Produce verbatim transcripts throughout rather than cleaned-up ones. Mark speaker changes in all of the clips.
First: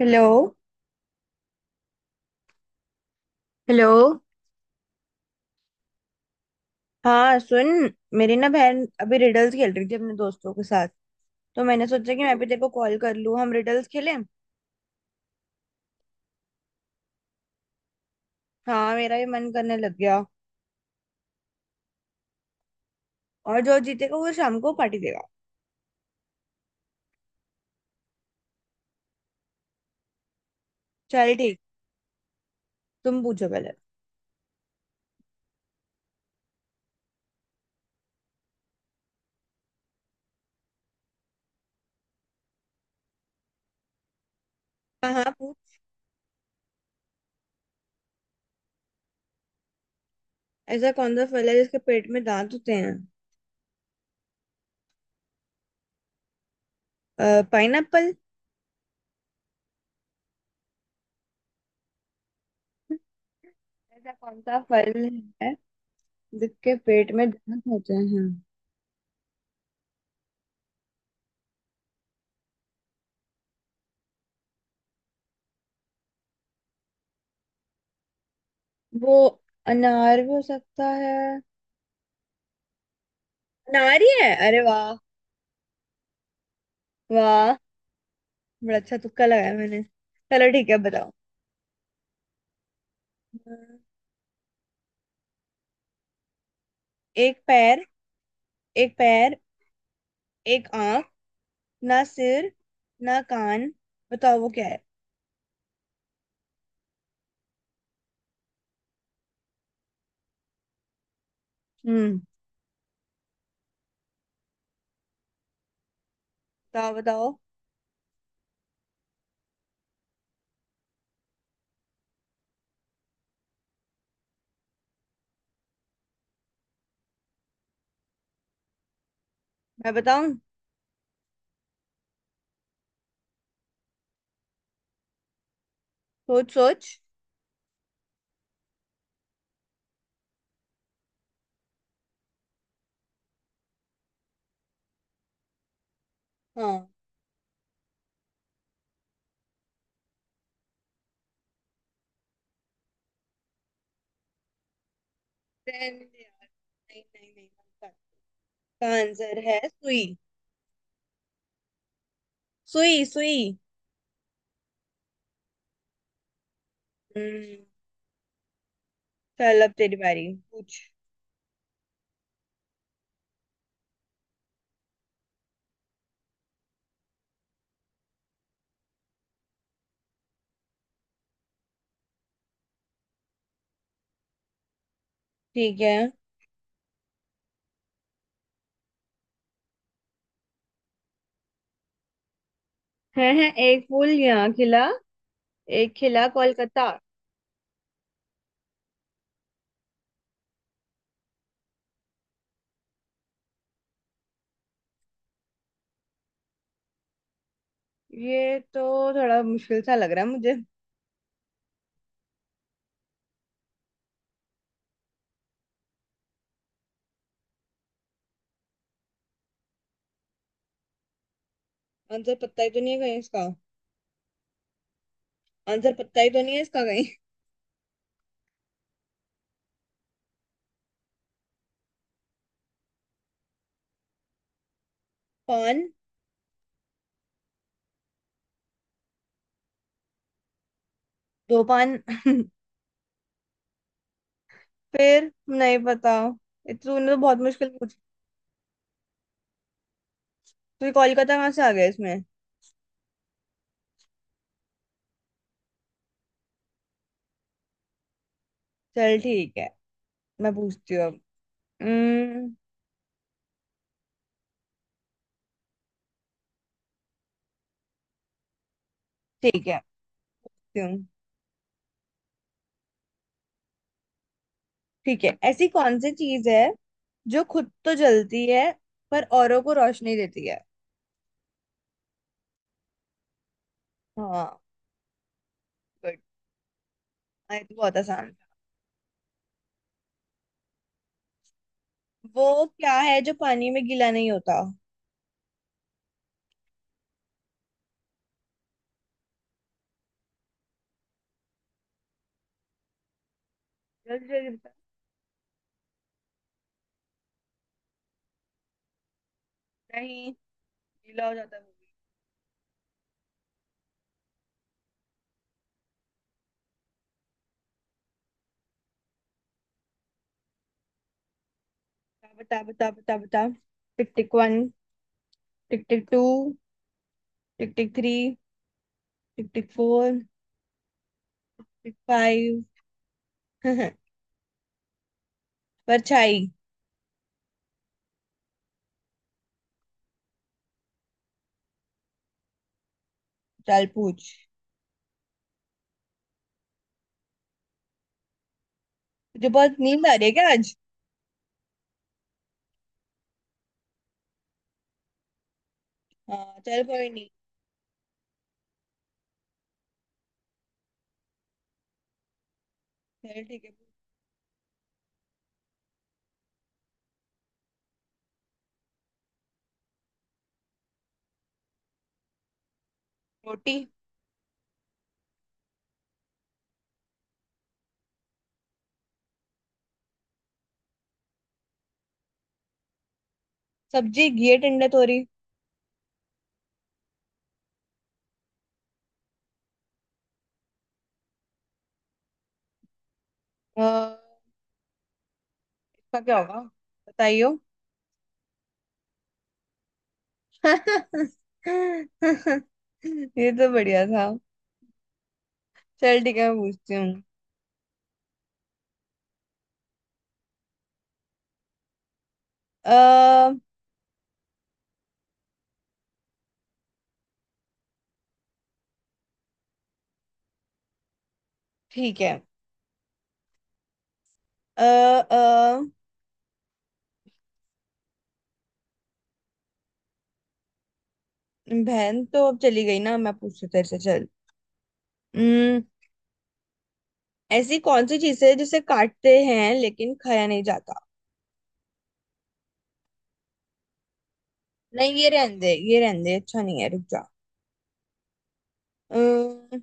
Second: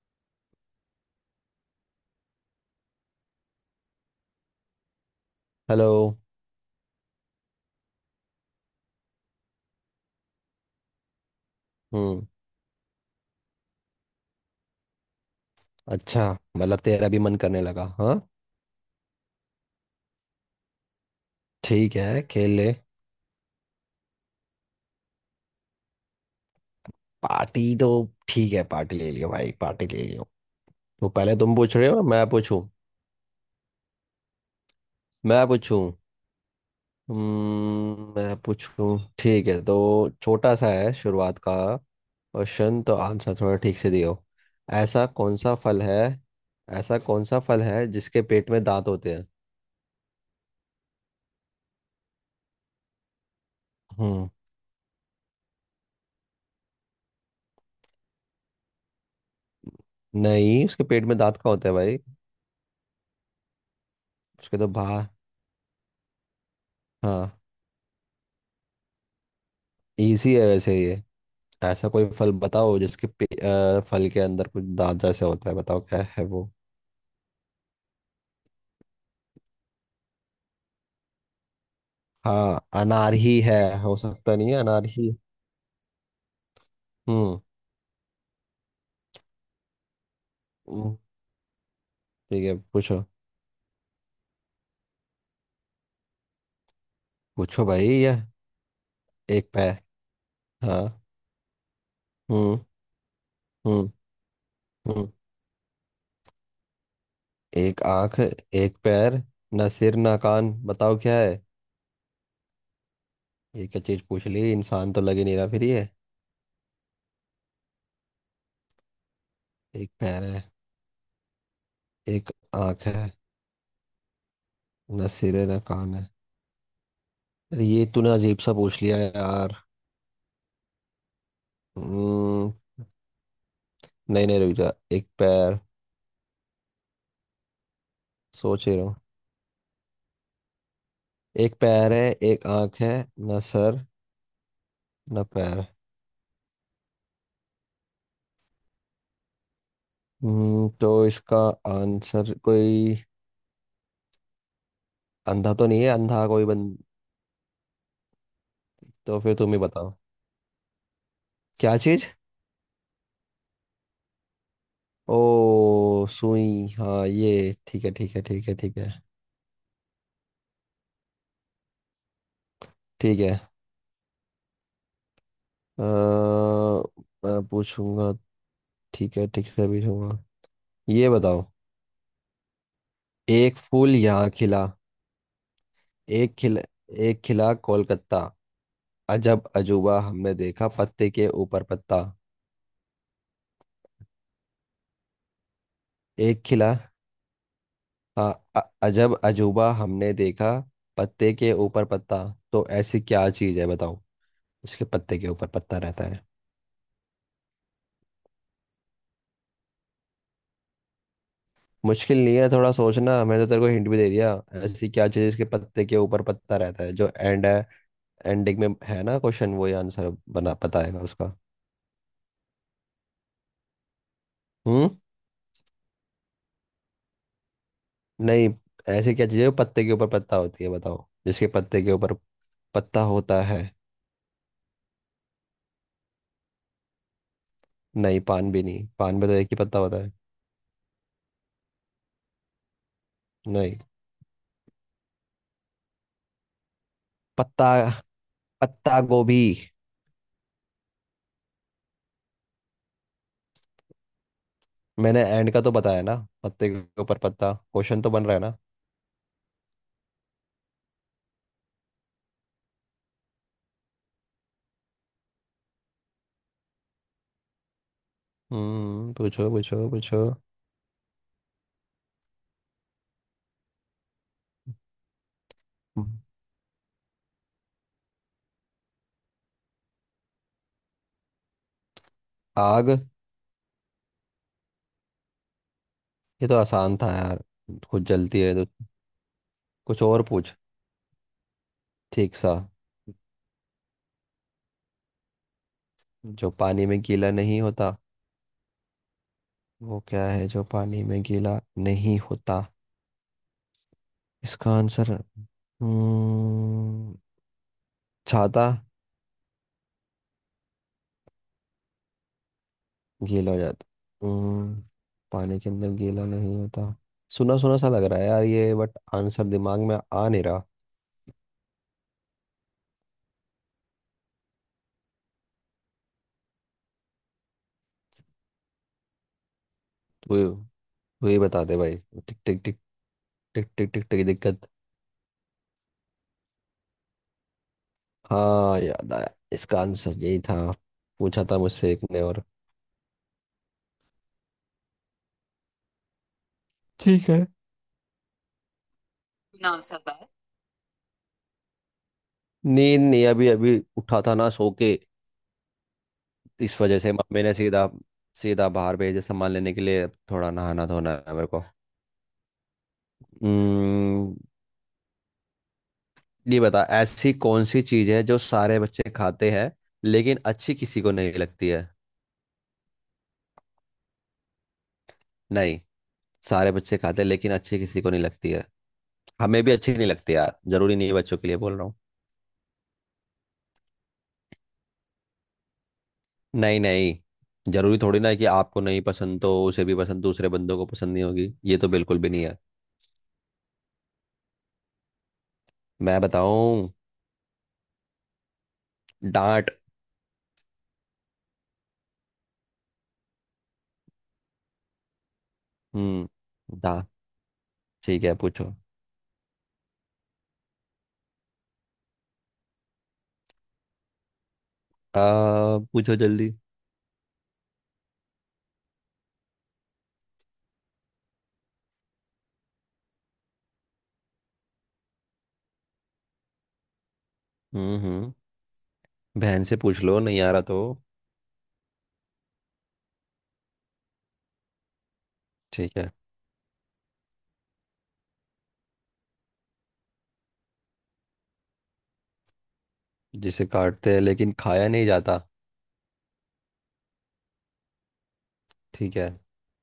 Speaker 1: Hello. Hello.
Speaker 2: Hello.
Speaker 1: हाँ सुन। मेरी ना बहन अभी रिडल्स खेल रही थी अपने दोस्तों के साथ। तो मैंने सोचा कि
Speaker 2: हम्म।
Speaker 1: मैं भी तेरे को कॉल कर लूँ हम रिडल्स खेलें।
Speaker 2: अच्छा। मतलब तेरा भी मन करने लगा हाँ।
Speaker 1: हाँ मेरा भी मन करने लग गया।
Speaker 2: ठीक है, खेल ले।
Speaker 1: और जो जीतेगा वो शाम को पार्टी देगा।
Speaker 2: पार्टी तो ठीक है, पार्टी ले लियो भाई, पार्टी ले लियो। तो
Speaker 1: चल
Speaker 2: पहले तुम
Speaker 1: ठीक।
Speaker 2: पूछ रहे हो, मैं पूछूं?
Speaker 1: तुम पूछो पहले।
Speaker 2: मैं पूछूं? हम्म, मैं पूछूं। ठीक है, तो छोटा सा है शुरुआत का क्वेश्चन, तो आंसर थोड़ा ठीक से दियो। ऐसा
Speaker 1: हाँ हाँ
Speaker 2: कौन सा
Speaker 1: पूछ।
Speaker 2: फल है? ऐसा कौन सा फल है जिसके पेट में दांत होते हैं?
Speaker 1: ऐसा कौन सा फल है जिसके पेट में दांत होते हैं?
Speaker 2: हम्म।
Speaker 1: पाइनएप्पल।
Speaker 2: नहीं, उसके पेट में दांत कहाँ होते हैं भाई।
Speaker 1: ऐसा कौन सा
Speaker 2: उसके तो
Speaker 1: फल
Speaker 2: बाहर।
Speaker 1: है जिसके पेट में
Speaker 2: हाँ।
Speaker 1: दांत होते हैं।
Speaker 2: इजी है वैसे ये। ऐसा कोई फल बताओ जिसके पे, अ, फल के अंदर कुछ दाग जैसे होता है, बताओ क्या है वो।
Speaker 1: वो अनार भी हो सकता है।
Speaker 2: हाँ, अनार ही है। हो
Speaker 1: अनार ही है।
Speaker 2: सकता नहीं है,
Speaker 1: अरे
Speaker 2: अनार
Speaker 1: वाह।
Speaker 2: ही। हम्म।
Speaker 1: वाह। बड़ा अच्छा तुक्का लगाया मैंने। चलो ठीक है
Speaker 2: हम्म,
Speaker 1: बताओ।
Speaker 2: ठीक है, पूछो।
Speaker 1: अ, एक
Speaker 2: पूछो
Speaker 1: पैर
Speaker 2: भाई, ये।
Speaker 1: एक पैर
Speaker 2: एक पैर।
Speaker 1: एक
Speaker 2: हाँ।
Speaker 1: आंख ना सिर
Speaker 2: हम्म।
Speaker 1: ना कान
Speaker 2: हम्म।
Speaker 1: बताओ वो क्या है?
Speaker 2: हम्म। एक आंख, एक पैर, ना सिर, ना कान, बताओ क्या है?
Speaker 1: हम्म।
Speaker 2: ये क्या चीज पूछ ली, इंसान तो लग ही नहीं रहा फिर ये।
Speaker 1: बताओ बताओ।
Speaker 2: एक पैर है, एक आंख है, ना सिर है, ना कान है। अरे ये तूने अजीब सा पूछ लिया है यार।
Speaker 1: मैं बताऊं?
Speaker 2: हम्म। नहीं, नहीं, रुक जा। एक पैर।
Speaker 1: सोच सोच।
Speaker 2: सोच ही रहा हूँ। एक पैर है, एक आंख है, ना सर, ना पैर।
Speaker 1: हाँ।
Speaker 2: हम्म तो इसका आंसर कोई अंधा तो नहीं
Speaker 1: रहने
Speaker 2: है?
Speaker 1: दे
Speaker 2: अंधा कोई
Speaker 1: यार।
Speaker 2: बंद।
Speaker 1: नहीं नहीं नहीं इसका इसका
Speaker 2: तो फिर
Speaker 1: आंसर
Speaker 2: तुम ही
Speaker 1: है
Speaker 2: बताओ,
Speaker 1: सुई।
Speaker 2: क्या चीज?
Speaker 1: सुई सुई।
Speaker 2: ओ, सुई। हाँ, ये
Speaker 1: हम्म।
Speaker 2: ठीक है, ठीक है, ठीक है, ठीक है,
Speaker 1: चल अब तेरी बारी पूछ।
Speaker 2: ठीक है। अ, मैं पूछूंगा। ठीक है, ठीक से पूछूंगा। ये बताओ। एक फूल यहाँ खिला,
Speaker 1: ठीक है।
Speaker 2: एक खिला, एक खिला कोलकाता, अजब अजूबा हमने देखा, पत्ते के ऊपर पत्ता।
Speaker 1: है है एक फूल यहाँ खिला एक खिला
Speaker 2: एक खिला।
Speaker 1: कोलकाता।
Speaker 2: हाँ, अ- अजब अजूबा हमने देखा, पत्ते के ऊपर पत्ता। तो ऐसी क्या चीज है बताओ, उसके पत्ते के ऊपर पत्ता रहता है।
Speaker 1: ये तो थोड़ा मुश्किल सा लग रहा है मुझे।
Speaker 2: मुश्किल नहीं है, थोड़ा सोचना, मैंने तो तेरे को हिंट भी दे दिया। ऐसी क्या चीज है इसके पत्ते के ऊपर पत्ता रहता है, जो एंड है, एंडिंग में है ना क्वेश्चन, वो ही आंसर बना बताएगा उसका।
Speaker 1: आंसर पता ही तो नहीं है कहीं इसका।
Speaker 2: हम्म।
Speaker 1: आंसर पता ही तो नहीं है इसका कहीं।
Speaker 2: नहीं। ऐसी क्या चीज है जो पत्ते के ऊपर पत्ता होती है, बताओ, जिसके पत्ते के ऊपर पत्ता होता है।
Speaker 1: पान।
Speaker 2: नहीं, पान भी नहीं, पान में तो एक ही पत्ता होता है।
Speaker 1: दो पान
Speaker 2: नहीं।
Speaker 1: फिर नहीं पता। ये तो तूने तो बहुत मुश्किल
Speaker 2: पत्ता,
Speaker 1: पूछ।
Speaker 2: पत्ता गोभी।
Speaker 1: तू कोलकाता कहाँ से आ गया इसमें?
Speaker 2: मैंने एंड का तो बताया ना, पत्ते के ऊपर पत्ता, क्वेश्चन तो बन रहा है ना।
Speaker 1: चल ठीक है मैं पूछती हूँ अब। हम्म।
Speaker 2: हम्म पूछो,
Speaker 1: ठीक है।
Speaker 2: पूछो, पूछो।
Speaker 1: क्यों? ठीक है ऐसी कौन सी चीज है जो खुद तो जलती है पर औरों को रोशनी देती है?
Speaker 2: आग।
Speaker 1: हाँ। गुड।
Speaker 2: ये तो आसान था यार।
Speaker 1: आई तो बहुत
Speaker 2: कुछ
Speaker 1: आसान
Speaker 2: जलती
Speaker 1: था।
Speaker 2: है तो, कुछ और पूछ ठीक सा।
Speaker 1: वो क्या है जो पानी में गीला नहीं होता?
Speaker 2: जो पानी में गीला नहीं होता, वो क्या है जो पानी में गीला नहीं होता?
Speaker 1: जल्दी जल्दी
Speaker 2: इसका
Speaker 1: बता।
Speaker 2: आंसर हम्म छाता।
Speaker 1: नहीं। गीला हो जाता है वो।
Speaker 2: गीला हो जाता, हम्म पानी के अंदर गीला नहीं होता। सुना सुना सा लग रहा है यार ये, बट आंसर दिमाग में आ नहीं रहा।
Speaker 1: बता बता बता बता। Tick tick one tick tick two tick tick three tick tick four
Speaker 2: तो वही बताते
Speaker 1: टिक
Speaker 2: भाई। टिक टिक
Speaker 1: फाइव।
Speaker 2: टिक टिक टिक टिक टिक दिक्कत।
Speaker 1: परछाई।
Speaker 2: हाँ, याद आया। इसका आंसर यही था, पूछा था मुझसे एक ने और।
Speaker 1: चल पूछ।
Speaker 2: ठीक है।
Speaker 1: तुझे बहुत नींद आ रही है क्या आज?
Speaker 2: नींद नहीं, अभी अभी उठा था ना सो के।
Speaker 1: हाँ
Speaker 2: इस
Speaker 1: चल
Speaker 2: वजह
Speaker 1: कोई
Speaker 2: से
Speaker 1: नहीं।
Speaker 2: मम्मी ने सीधा सीधा बाहर भेजे सामान लेने के लिए, अब थोड़ा नहाना धोना है मेरे को।
Speaker 1: चल ठीक है।
Speaker 2: हम्म, ये बता, ऐसी कौन सी चीज है जो सारे बच्चे खाते हैं लेकिन अच्छी किसी को नहीं लगती है?
Speaker 1: रोटी।
Speaker 2: नहीं। सारे बच्चे खाते हैं लेकिन अच्छी किसी को नहीं लगती है। हमें भी अच्छी नहीं लगती यार, जरूरी नहीं है बच्चों के लिए बोल रहा हूँ।
Speaker 1: सब्जी घी टंडे तोरी।
Speaker 2: नहीं, नहीं, जरूरी थोड़ी ना है कि आपको नहीं पसंद तो उसे भी पसंद, दूसरे बंदों को पसंद नहीं होगी, ये तो बिल्कुल भी नहीं है।
Speaker 1: अ,
Speaker 2: मैं
Speaker 1: इसका क्या होगा?
Speaker 2: बताऊं?
Speaker 1: बताइयो।
Speaker 2: डांट।
Speaker 1: ये तो बढ़िया था। चल ठीक है मैं
Speaker 2: हम्म,
Speaker 1: पूछती
Speaker 2: डांट।
Speaker 1: हूँ।
Speaker 2: ठीक है, पूछो।
Speaker 1: अ
Speaker 2: आ, पूछो जल्दी।
Speaker 1: ठीक है। अ अ,
Speaker 2: हम्म, हम्म। बहन से पूछ लो, नहीं आ रहा तो।
Speaker 1: बहन तो अब चली गई ना मैं पूछती हूँ तेरे से चल। हम्म।
Speaker 2: ठीक है।
Speaker 1: ऐसी कौन सी चीज है जिसे काटते हैं लेकिन खाया नहीं जाता?
Speaker 2: जिसे काटते हैं लेकिन खाया नहीं
Speaker 1: नहीं ये
Speaker 2: जाता।
Speaker 1: रहने दे ये रहने दे अच्छा नहीं है रुक जा।
Speaker 2: ठीक है।
Speaker 1: अम्म,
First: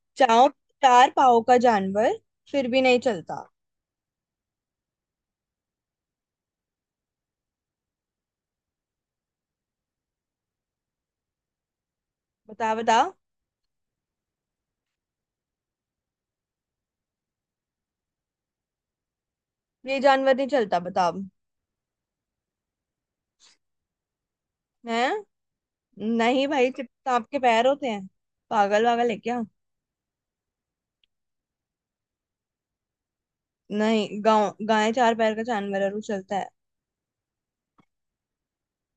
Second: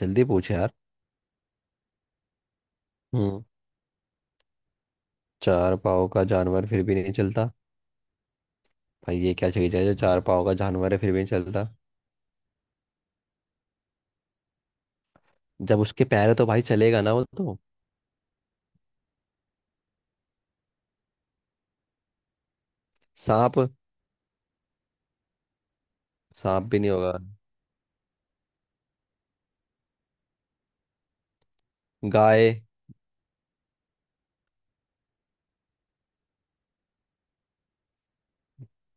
Speaker 2: जल्दी
Speaker 1: चार
Speaker 2: पूछ यार।
Speaker 1: चार पाँव का जानवर फिर भी नहीं चलता।
Speaker 2: हम्म चार पाँव का जानवर फिर भी नहीं चलता। भाई ये क्या चीज है जो चार पाँव का जानवर है, फिर भी नहीं चलता?
Speaker 1: बता बता।
Speaker 2: जब उसके पैर है तो भाई चलेगा ना वो तो।
Speaker 1: ये जानवर नहीं चलता बताओ।
Speaker 2: सांप।
Speaker 1: है। नहीं
Speaker 2: सांप
Speaker 1: भाई
Speaker 2: भी नहीं
Speaker 1: सिर्फ
Speaker 2: होगा।
Speaker 1: आपके पैर होते हैं। पागल वागल है क्या?
Speaker 2: गाय।
Speaker 1: नहीं गाँव गाय चार पैर का जानवर है और वो चलता है।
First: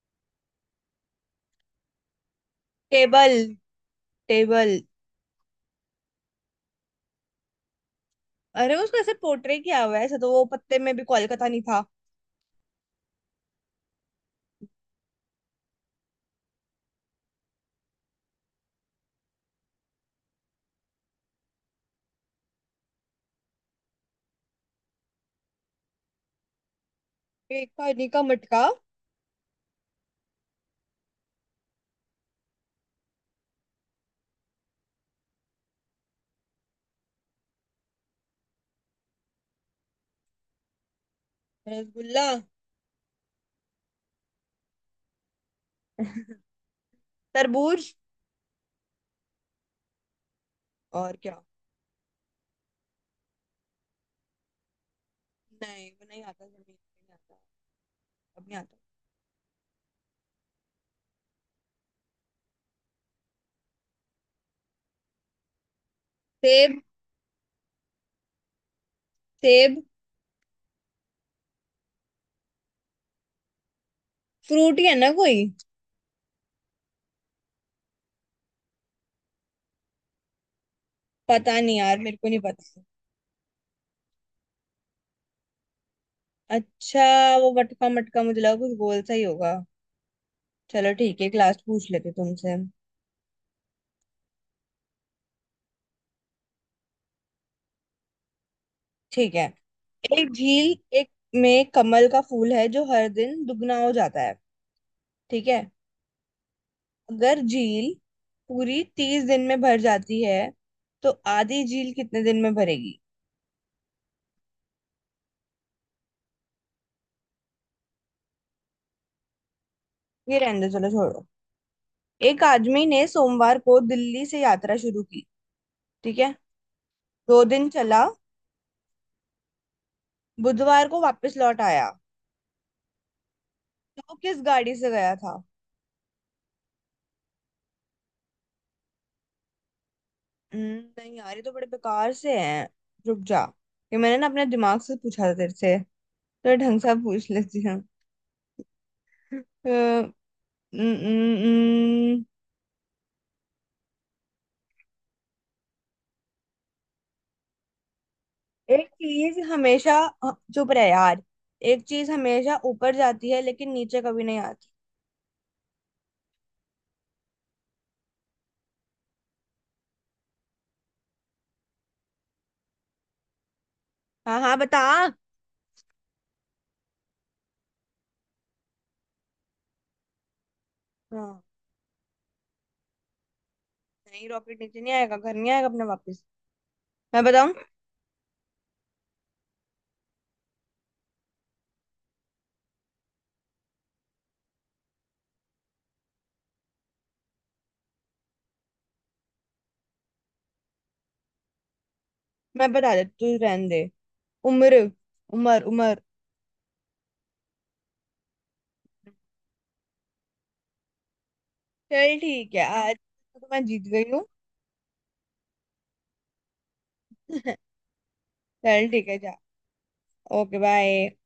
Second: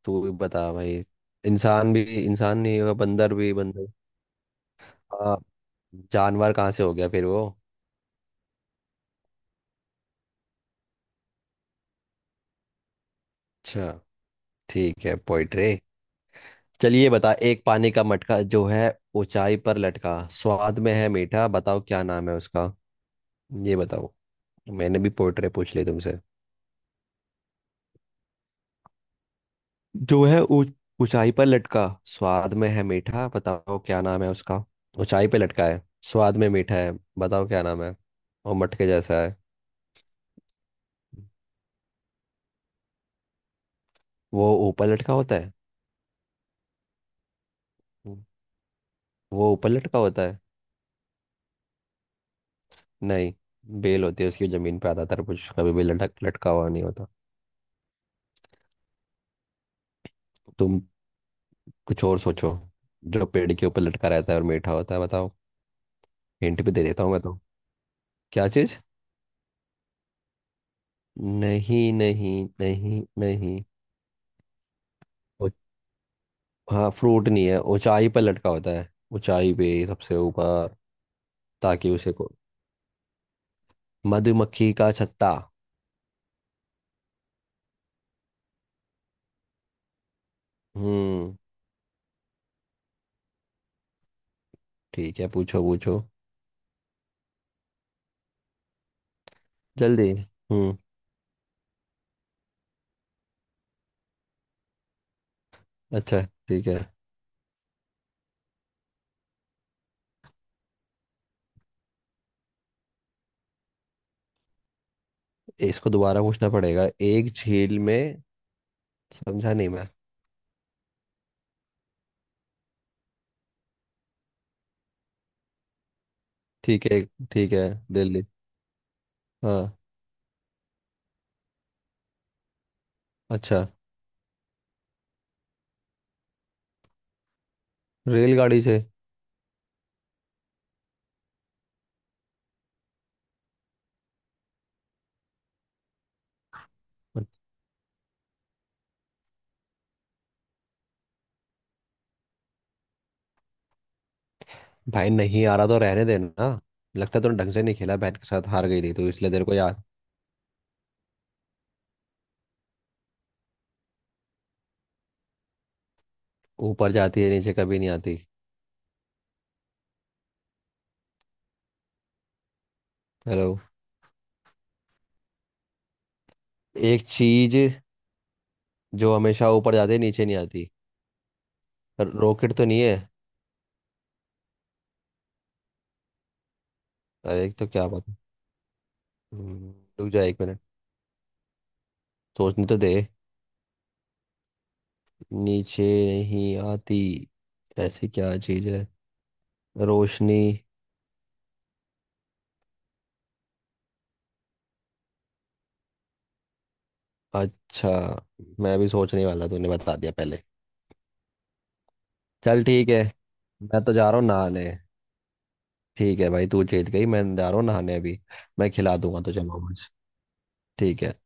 Speaker 2: तू भी बता भाई। इंसान भी, इंसान नहीं होगा,
Speaker 1: टेबल।
Speaker 2: बंदर भी, बंदर।
Speaker 1: टेबल।
Speaker 2: हाँ। जानवर कहाँ से हो गया फिर वो?
Speaker 1: अरे उसको ऐसे पोर्ट्रे किया हुआ है ऐसा तो वो पत्ते में भी कोलकाता नहीं था।
Speaker 2: अच्छा, ठीक है, पोइट्री। चलिए, बता, एक पानी का मटका जो है ऊंचाई पर लटका, स्वाद में है मीठा, बताओ क्या नाम है उसका। ये बताओ, मैंने भी पोइट्री पूछ ली तुमसे।
Speaker 1: एक पानी का मटका।
Speaker 2: जो है ऊंच- ऊंचाई पर लटका, स्वाद में है मीठा, बताओ क्या नाम है उसका। ऊंचाई पे लटका है, स्वाद में मीठा है, बताओ क्या नाम है। और मटके जैसा है।
Speaker 1: रसगुल्ला।
Speaker 2: वो ऊपर लटका होता है।
Speaker 1: तरबूज।
Speaker 2: वो ऊपर लटका होता है।
Speaker 1: और क्या?
Speaker 2: नहीं, बेल होती है उसकी, जमीन पे आता तरबूज, कभी भी
Speaker 1: नहीं वो नहीं
Speaker 2: लटक
Speaker 1: आता
Speaker 2: लटका
Speaker 1: समझ
Speaker 2: हुआ नहीं होता।
Speaker 1: नहीं आता। अब नहीं आता।
Speaker 2: तुम कुछ और सोचो, जो पेड़ के ऊपर लटका रहता है और मीठा होता है, बताओ। हिंट भी
Speaker 1: सेब।
Speaker 2: दे देता हूँ मैं तो। क्या चीज?
Speaker 1: सेब।
Speaker 2: नहीं, नहीं, नहीं, नहीं।
Speaker 1: फ्रूट ही है ना कोई?
Speaker 2: वो- हाँ, फ्रूट नहीं है, ऊंचाई पर लटका होता है, ऊंचाई पे सबसे ऊपर।
Speaker 1: पता नहीं
Speaker 2: ताकि
Speaker 1: यार
Speaker 2: उसे
Speaker 1: मेरे को
Speaker 2: को,
Speaker 1: नहीं पता।
Speaker 2: मधुमक्खी का छत्ता।
Speaker 1: अच्छा वो मटका मटका मुझे लगा कुछ गोल सा ही होगा। चलो ठीक है एक
Speaker 2: हम्म।
Speaker 1: लास्ट पूछ लेते तुमसे।
Speaker 2: ठीक है, पूछो, पूछो
Speaker 1: ठीक है।
Speaker 2: जल्दी।
Speaker 1: एक झील
Speaker 2: हम्म।
Speaker 1: एक में कमल का फूल है जो हर दिन दुगना हो जाता है। ठीक है।
Speaker 2: अच्छा। ठीक है।
Speaker 1: अगर झील पूरी तीस दिन में भर जाती है तो आधी झील कितने दिन में भरेगी?
Speaker 2: इसको दोबारा पूछना पड़ेगा, एक झील में समझा नहीं मैं।
Speaker 1: ये रहने दो चलो छोड़ो। एक आदमी ने सोमवार को दिल्ली से यात्रा शुरू की। ठीक है।
Speaker 2: ठीक है।
Speaker 1: दो
Speaker 2: ठीक है,
Speaker 1: दिन चला।
Speaker 2: दिल्ली, हाँ।
Speaker 1: बुधवार को वापस लौट आया।
Speaker 2: अच्छा।
Speaker 1: तो वो किस गाड़ी से गया था?
Speaker 2: रेलगाड़ी से।
Speaker 1: हम्म, नहीं यार ये तो बड़े बेकार से हैं। रुक जा। ये मैंने ना अपने दिमाग से पूछा था तेरे से तो ढंग से पूछ लेती हूँ। अ, न- न- न-
Speaker 2: भाई, नहीं आ रहा तो रहने देना। लगता है तूने ढंग से नहीं खेला बहन के साथ, हार गई
Speaker 1: एक
Speaker 2: थी तो इसलिए
Speaker 1: चीज
Speaker 2: तेरे को याद।
Speaker 1: हमेशा अ, चुप रहे यार। एक चीज हमेशा ऊपर जाती है लेकिन नीचे कभी नहीं आती।
Speaker 2: ऊपर जाती है नीचे कभी नहीं आती। हेलो।
Speaker 1: हाँ हाँ बता।
Speaker 2: एक चीज जो हमेशा ऊपर जाती है, नीचे नहीं आती।
Speaker 1: हाँ।
Speaker 2: रॉकेट तो नहीं है?
Speaker 1: नहीं रॉकेट नीचे नहीं आएगा घर नहीं आएगा अपने वापस। मैं
Speaker 2: अरे,
Speaker 1: बताऊं?
Speaker 2: तो क्या बात है। हम्म, रुक जा एक मिनट, सोचने तो दे। नीचे नहीं आती, ऐसी क्या चीज है? रोशनी।
Speaker 1: मैं बता देती तू रहने दे। उम्र। उमर उमर।
Speaker 2: अच्छा, मैं भी सोचने वाला, तूने बता दिया पहले।
Speaker 1: चल ठीक
Speaker 2: चल
Speaker 1: है
Speaker 2: ठीक
Speaker 1: आज
Speaker 2: है,
Speaker 1: तो मैं
Speaker 2: मैं
Speaker 1: जीत
Speaker 2: तो जा
Speaker 1: गई
Speaker 2: रहा
Speaker 1: हूँ।
Speaker 2: हूँ नहाने। ठीक है भाई, तू जीत गई, मैं जा रहा हूँ नहाने अभी। मैं
Speaker 1: चल
Speaker 2: खिला
Speaker 1: ठीक है
Speaker 2: दूंगा
Speaker 1: जा।
Speaker 2: तुझे मोमोज।
Speaker 1: Okay bye.
Speaker 2: ठीक है।